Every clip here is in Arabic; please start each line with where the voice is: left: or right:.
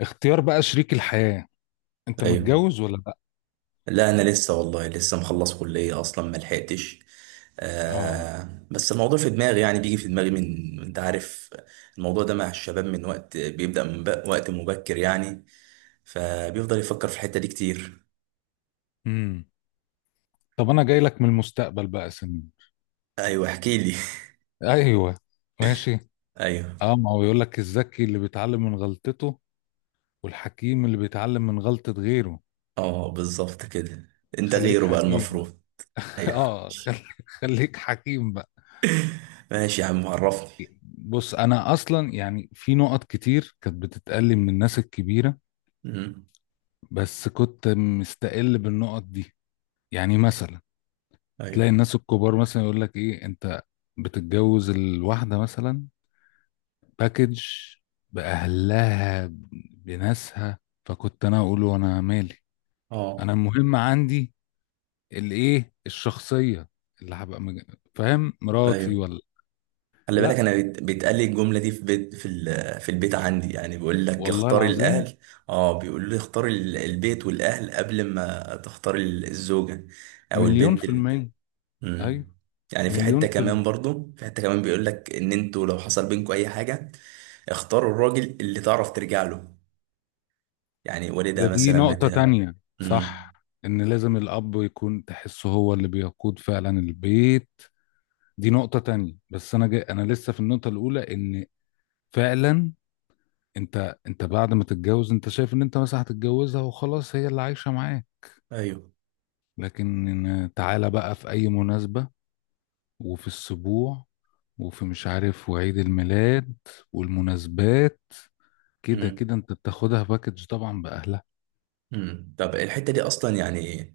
left: اختيار بقى شريك الحياة. انت
right: ايوه.
left: متجوز ولا لا؟
right: لا، انا لسه والله لسه مخلص كليه اصلا ما لحقتش.
left: اه.
right: بس الموضوع في دماغي، يعني بيجي في دماغي من، انت عارف؟ الموضوع ده مع الشباب من وقت بيبدا من وقت مبكر يعني. فبيفضل يفكر في الحته دي كتير.
left: امم. طب انا جاي لك من المستقبل بقى سن.
right: ايوه، احكي لي.
left: ايوه، ماشي.
right: ايوه.
left: اه، ما هو يقول لك الذكي اللي بيتعلم من غلطته، والحكيم اللي بيتعلم من غلطة غيره.
right: اه، بالظبط كده. انت
left: خليك
right: غيره بقى
left: حكيم بقى.
right: المفروض. ايوه.
left: اه، خليك حكيم بقى.
right: ماشي يا عم، عرفني.
left: بص، انا اصلا يعني في نقط كتير كانت بتتقال لي من الناس الكبيرة،
right: مم.
left: بس كنت مستقل بالنقط دي. يعني مثلا
right: ايوه.
left: تلاقي الناس الكبار مثلا يقول لك ايه انت بتتجوز الواحدة مثلا باكج، بأهلها، بناسها. فكنت انا اقول وانا مالي؟
right: اه.
left: انا المهم عندي الايه الشخصية اللي هبقى فاهم مراتي
right: ايوه.
left: ولا.
right: خلي بالك،
left: لا
right: انا بيتقال لي الجمله دي في بيت في في البيت عندي، يعني بيقول لك
left: والله
right: اختار
left: العظيم،
right: الاهل. اه، بيقول لي اختار البيت والاهل قبل ما تختار الزوجه او
left: مليون
right: البنت
left: في المية.
right: مم.
left: ايوه،
right: يعني في حته
left: مليون في
right: كمان
left: المية.
right: برضو، في حته كمان بيقول لك ان انتوا لو حصل بينكم اي حاجه اختاروا الراجل اللي تعرف ترجع له. يعني
left: ده
right: والدها
left: دي
right: مثلا،
left: نقطة
right: بتاع.
left: تانية،
right: امم.
left: صح؟ ان لازم الاب يكون تحسه هو اللي بيقود فعلا البيت. دي نقطة تانية، بس أنا جاي أنا لسه في النقطة الأولى. إن فعلا أنت بعد ما تتجوز أنت شايف إن أنت مثلا هتتجوزها وخلاص هي اللي عايشة معاه.
right: ايوه.
left: لكن تعالى بقى في أي مناسبة، وفي السبوع، وفي مش عارف، وعيد الميلاد والمناسبات. كده كده
right: امم.
left: أنت بتاخدها باكج طبعا بأهلها.
right: امم. طب الحته دي اصلا يعني،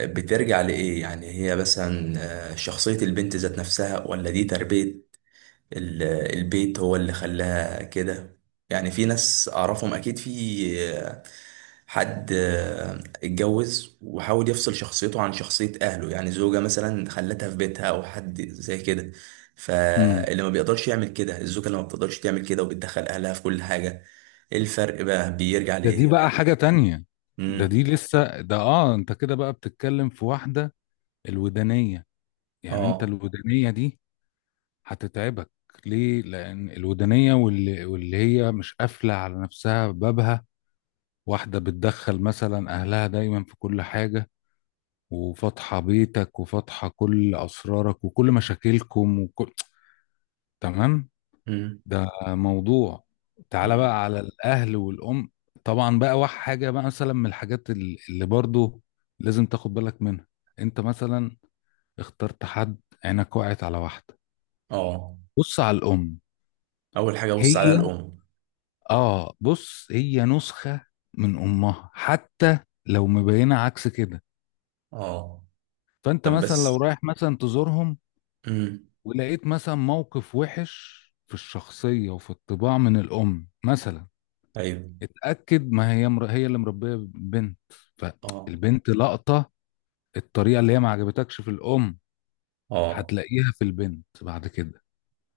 right: بترجع لإيه؟ يعني هي مثلا شخصية البنت ذات نفسها، ولا دي تربية ال- البيت هو اللي خلاها كده؟ يعني في ناس أعرفهم أكيد، في آه، حد اتجوز وحاول يفصل شخصيته عن شخصية أهله، يعني زوجة مثلا خلتها في بيتها، أو حد زي كده.
left: امم.
right: فاللي ما بيقدرش يعمل كده، الزوجة اللي ما بتقدرش تعمل كده وبتدخل أهلها في كل حاجة، إيه الفرق بقى؟ بيرجع
left: دي هي بقى
right: لإيه؟
left: باكج حاجة تانية. ده
right: مم.
left: دي لسه ده آه، أنت كده بقى بتتكلم في واحدة، الودانية. يعني أنت
right: آه.
left: الودانية دي هتتعبك. ليه؟ لان الودانيه واللي هي مش قافله على نفسها بابها. واحده بتدخل مثلا اهلها دايما في كل حاجه، وفاتحه بيتك، وفاتحه كل اسرارك وكل مشاكلكم وكل، تمام؟
right: مم.
left: ده موضوع. تعالى
right: مم.
left: بقى على الاهل والام. طبعا بقى واحد حاجه بقى مثلا من الحاجات اللي برضو لازم تاخد بالك منها. انت مثلا اخترت حد، عينك وقعت على واحده،
right: آه.
left: بص على الام.
right: اول حاجه ابص عليها
left: هي،
right: الام.
left: اه بص هي نسخة من امها، حتى لو مبينة عكس كده.
right: اه.
left: فانت
right: طب،
left: مثلا لو
right: بس.
left: رايح مثلا تزورهم،
right: امم.
left: ولقيت مثلا موقف وحش في الشخصية وفي الطباع من الام مثلا،
right: ايوه.
left: اتأكد، ما هي مر... هي اللي مربية بنت،
right: اه.
left: فالبنت لقطة. الطريقة اللي هي ما عجبتكش في الام،
right: اه،
left: هتلاقيها في البنت بعد كده.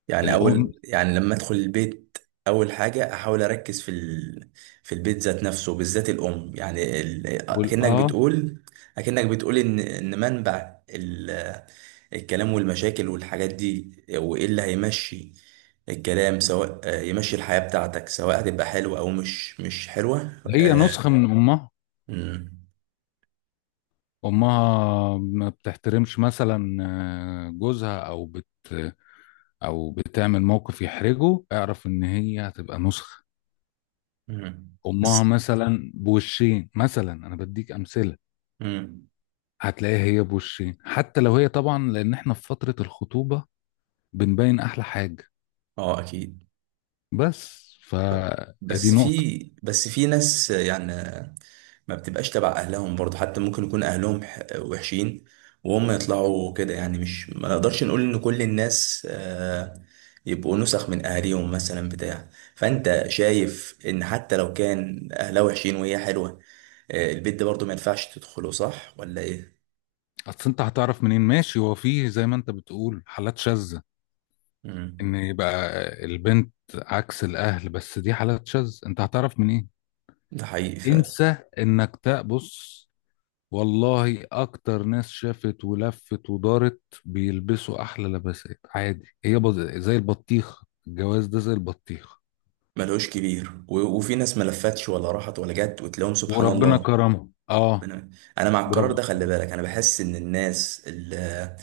right: يعني
left: الام
right: اول، يعني لما ادخل البيت، اول حاجه احاول اركز في في البيت ذات نفسه، بالذات الام، يعني اكنك
left: اه،
right: بتقول، اكنك بتقول ان منبع الكلام والمشاكل والحاجات دي، وايه اللي هيمشي الكلام، سواء يمشي الحياه بتاعتك، سواء هتبقى حلوه او مش حلوه
left: هي
right: آه،
left: نسخة من امها.
right: امم.
left: امها ما بتحترمش مثلا آه، جوزها، او بتعمل موقف يحرجه، اعرف ان هي هتبقى نسخة
right: امم.
left: امها
right: بس.
left: مثلا. بوشين مثلا، انا بديك امثلة.
right: امم.
left: هتلاقيها هي بوشين، حتى لو هي طبعا لان احنا في فترة الخطوبة بنبين احلى حاجة،
right: اه، اكيد.
left: بس فادي
right: بس
left: نقطة.
right: في بس في ناس يعني، ما بتبقاش تبع اهلهم برضه، حتى ممكن يكون اهلهم وحشين، وهم يطلعوا كده، يعني مش ما نقدرش نقول ان كل الناس يبقوا نسخ من اهاليهم مثلا، بتاع. فانت شايف ان حتى لو كان اهلها وحشين وهي حلوة، البيت ده برضه ما ينفعش تدخله، صح ولا ايه؟
left: اصل انت هتعرف منين؟ ماشي، هو فيه زي ما انت بتقول حالات شاذة
right: مم.
left: ان يبقى البنت عكس الاهل، بس دي حالات شاذة، انت هتعرف منين؟
right: ده حقيقي فعلا.
left: انسى انك تبص. والله اكتر ناس شافت ولفت ودارت بيلبسوا احلى لباسات عادي، هي زي البطيخ. الجواز ده زي البطيخ،
right: ملهوش كبير، و- وفي ناس ما لفتش ولا راحت ولا جت وتلاقيهم سبحان
left: وربنا
right: الله.
left: كرمه. اه.
right: انا. أنا مع القرار
left: برافو.
right: ده، خلي بالك، انا بحس ان الناس اللي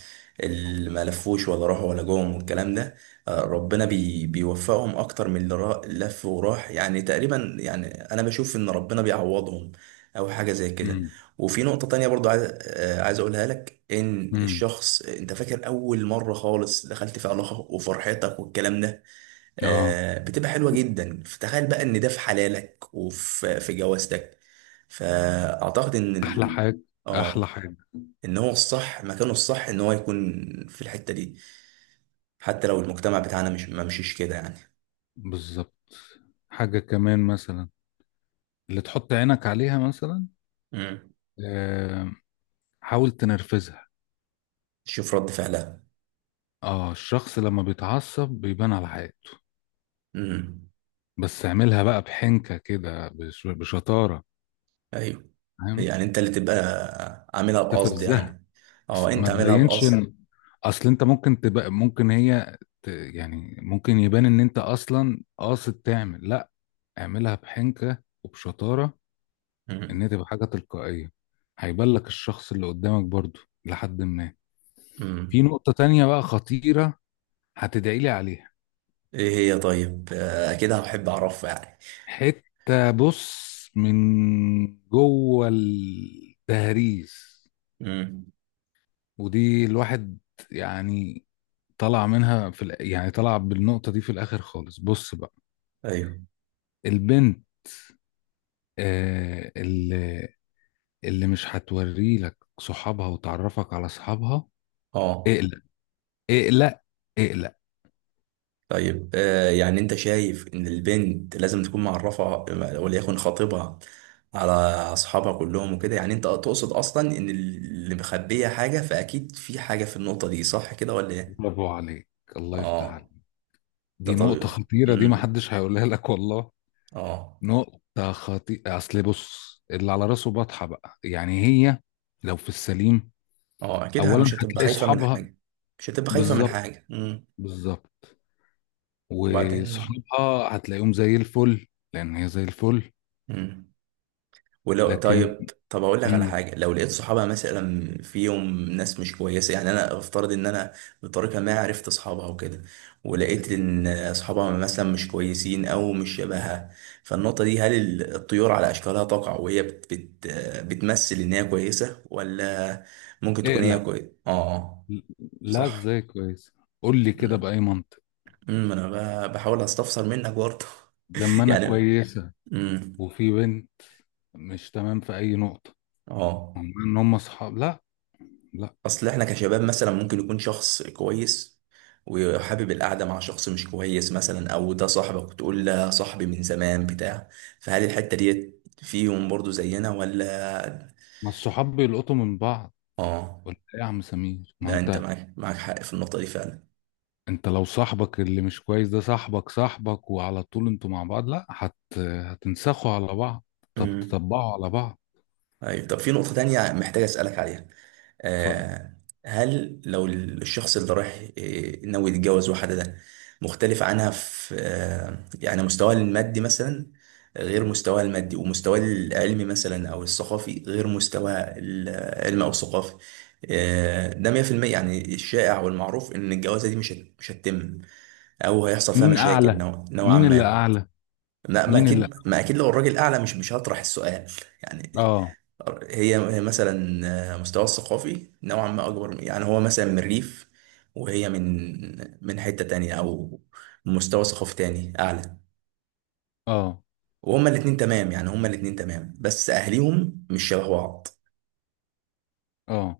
right: اللي ما لفوش ولا راحوا ولا جم والكلام ده، ربنا بيوفقهم اكتر من اللي لف وراح، يعني تقريبا، يعني انا بشوف ان ربنا بيعوضهم، او حاجه زي كده.
left: امم.
right: وفي نقطه تانية برضو عايز اقولها لك، ان
left: امم.
right: الشخص انت فاكر اول مره خالص دخلت في علاقه وفرحتك والكلام ده
left: اه.
right: بتبقى حلوة جدا. فتخيل بقى ان ده في حلالك وفي في جوازتك. فاعتقد ان
left: احلى حاجه. احلى
right: اه،
left: حاجه.
right: ان هو الصح مكانه الصح، ان هو يكون في الحتة دي، حتى لو المجتمع بتاعنا مش ما مشيش كده يعني.
left: بالظبط. حاجه كمان مثلا اللي تحط عينك عليها مثلا،
right: امم.
left: آه، حاول تنرفزها.
right: شوف رد فعلها.
left: اه الشخص لما بيتعصب بيبان على حياته.
right: امم.
left: بس اعملها بقى بحنكة كده، بشطارة،
right: ايوه.
left: فاهم؟
right: يعني انت اللي تبقى عاملها بقصد
left: تفزها.
right: يعني. اه، انت
left: ما
right: عاملها
left: تبينش
right: بقصد.
left: ان، اصل انت ممكن تبقى ممكن يعني ممكن يبان ان انت اصلا قاصد تعمل، لا، اعملها بحنكة وبشطارة، ان هي
right: امم.
left: تبقى حاجة تلقائية. هيبان لك الشخص اللي قدامك برضو لحد ما. في
right: امم.
left: نقطة تانية بقى خطيرة، هتدعي لي عليها.
right: ايه هي؟ طيب، كده هحب اعرفها يعني.
left: حتة بص من جوه التهريس.
right: امم.
left: ودي الواحد يعني طلع منها في الآ- يعني طلع بالنقطة دي في الآخر خالص. بص بقى،
right: ايوه.
left: البنت آه اللي مش هتوري لك صحابها وتعرفك على صحابها،
right: اه،
left: اقلق، اقلق، اقلق.
right: طيب، يعني انت شايف ان البنت لازم تكون معرفة، وليكن خطيبها، على اصحابها كلهم وكده، يعني انت تقصد اصلا ان اللي مخبية حاجة فاكيد في حاجة في النقطة دي، صح كده ولا ايه؟
left: برافو عليك، الله يفتح عليك.
right: اه. ده
left: دي
right: طبيعي.
left: نقطة خطيرة، دي
right: امم.
left: محدش هيقولها لك والله.
right: اه.
left: نقطة خطيرة. أصل بص، اللي على راسه بطحة بقى، يعني هي لو في السليم،
right: اه، اكيد
left: أولا
right: مش هتبقى
left: هتلاقي
right: خايفة من
left: صحابها.
right: حاجة. مش هتبقى خايفة من
left: بالظبط،
right: حاجة. امم.
left: بالظبط.
right: وبعدين.
left: وصحابها هتلاقيهم زي الفل، لان هي زي الفل.
right: امم. ولو
left: لكن،
right: طب اقول لك على
left: امم،
right: حاجه، لو لقيت صحابها مثلا فيهم ناس مش كويسه، يعني انا افترض ان انا بطريقه ما عرفت اصحابها وكده، ولقيت ان اصحابها مثلا مش كويسين او مش شبهها، فالنقطه دي، هل الطيور على اشكالها تقع، وهي بت بت بتمثل ان هي كويسه، ولا ممكن تكون هي
left: اقلق.
right: كويسه؟ اه.
left: لا،
right: صح.
left: ازاي كويس؟ قول لي كده
right: امم.
left: بأي منطق.
right: أمم، انا بحاول استفسر منك برضه
left: لما انا
right: يعني.
left: كويسة
right: امم.
left: وفي بنت مش تمام في اي نقطة،
right: اه.
left: هم ان هم صحاب، لا، لا.
right: اصل احنا كشباب مثلا ممكن يكون شخص كويس وحابب القعده مع شخص مش كويس مثلا، او ده صاحبك وتقول لا صاحبي من زمان بتاع. فهل الحته دي فيهم برضو زينا، ولا؟
left: ما الصحاب بيلقطوا من بعض،
right: اه،
left: ولا إيه يا عم سمير؟ ما
right: لا، انت
left: انت،
right: معاك حق في النقطه دي فعلا.
left: انت لو صاحبك اللي مش كويس ده صاحبك صاحبك وعلى طول انتوا مع بعض، لا هتنسخوا على بعض، طب
right: امم.
left: تطبقوا على بعض.
right: ايوه. طب، في نقطه تانية محتاج اسالك عليها،
left: اتفضل.
right: آه، هل لو الشخص اللي رايح ناوي يتجوز واحدة ده مختلف عنها في يعني مستواها المادي مثلا، غير مستواها المادي، ومستواها العلمي مثلا أو الثقافي، غير مستواها العلمي أو الثقافي، ده 100% يعني الشائع والمعروف إن الجوازة دي مش هتتم، أو هيحصل فيها
left: مين
right: مشاكل
left: اعلى؟
right: نوعا
left: مين اللي
right: ما.
left: اعلى؟
right: ما
left: مين اللي؟
right: أكيد، ما أكيد لو الراجل أعلى مش هطرح السؤال. يعني
left: اه.
right: هي مثلا مستوى الثقافي نوعا ما اكبر، يعني هو مثلا من الريف، وهي من حتة تانية، او مستوى ثقافي تاني اعلى،
left: اه.
right: وهما الاتنين تمام، يعني هما الاتنين تمام، بس اهليهم مش شبه بعض.
left: اه.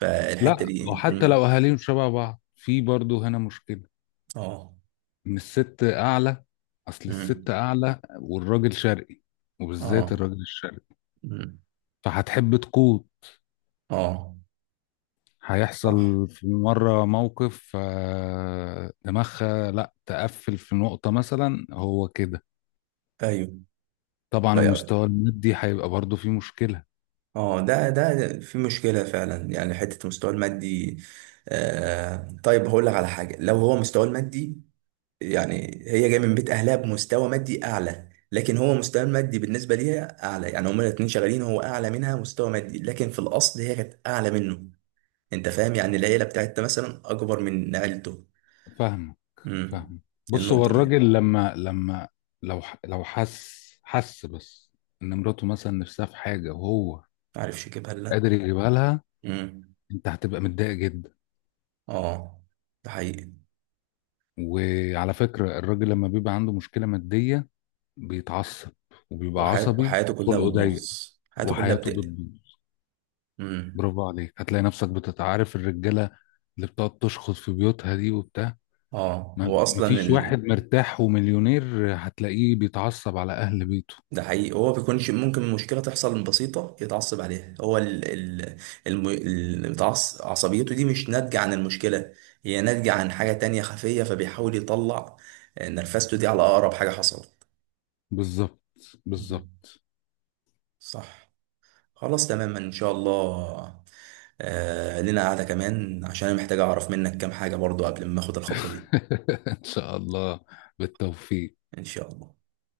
right: فالحتة
left: لا،
right: دي
left: وحتى
right: امم.
left: لو اهاليهم شبه بعض، في برضه هنا مشكلة،
right: اه.
left: ان الست اعلى. اصل الست
right: امم.
left: اعلى والراجل شرقي، وبالذات
right: اه.
left: الراجل الشرقي،
right: امم.
left: فهتحب تقود.
right: اه.
left: هيحصل
right: صح.
left: في مرة موقف، آه، دماغها لا تقفل في نقطة مثلا هو كده.
right: ايوه.
left: طبعا
right: بقى-
left: المستوى المادي هيبقى برضه فيه مشكلة.
right: اه، ده في مشكلة فعلا، يعني حتة المستوى المادي. طيب، هقول لك على حاجة، لو هو مستواه المادي، يعني هي جايه من بيت اهلها بمستوى مادي اعلى، لكن هو مستوى المادي بالنسبه ليها اعلى، يعني هما الاتنين شغالين هو اعلى منها مستوى مادي، لكن في الاصل هي كانت اعلى منه. انت فاهم؟ يعني العيله بتاعتها مثلا اكبر من عيلته.
left: فاهمك،
right: امم.
left: فاهمك. بص، هو
right: النقطه دي،
left: الراجل لما لو لو حس بس ان مراته مثلا نفسها في حاجه وهو
right: معرفش اجيبها، لا.
left: قادر يجيبها لها،
right: امم.
left: انت هتبقى متضايق جدا.
right: اه. ده حقيقي.
left: وعلى فكره الراجل لما بيبقى عنده مشكله ماديه بيتعصب، وبيبقى
right: وحياته
left: عصبي
right: وحياته كلها
left: وخلقه ضيق،
right: بتبوظ، حياته كلها
left: وحياته
right: بتقلب.
left: بتبوظ.
right: امم.
left: برافو عليك. هتلاقي نفسك بتتعارف الرجاله اللي بتقعد تشخص في بيوتها دي وبتاع،
right: اه، هو اصلا.
left: مفيش واحد مرتاح ومليونير، هتلاقيه بيتعصب على اهل بيته.
right: ده حقيقي، هو بيكونش ممكن مشكلة تحصل بسيطة يتعصب عليها، هو ال ال عصبيته دي مش ناتجة عن المشكلة، هي ناتجة عن حاجة تانية خفية، فبيحاول يطلع نرفزته دي على أقرب حاجة حصلت.
left: بالظبط،
right: مم.
left: بالظبط.
right: صح. خلاص، تماما، إن شاء الله. لنا قعدة كمان، عشان أنا محتاج أعرف منك كام حاجة برضو قبل ما أخد الخطوة دي.
left: ان شاء الله، بالتوفيق.
right: إن شاء الله.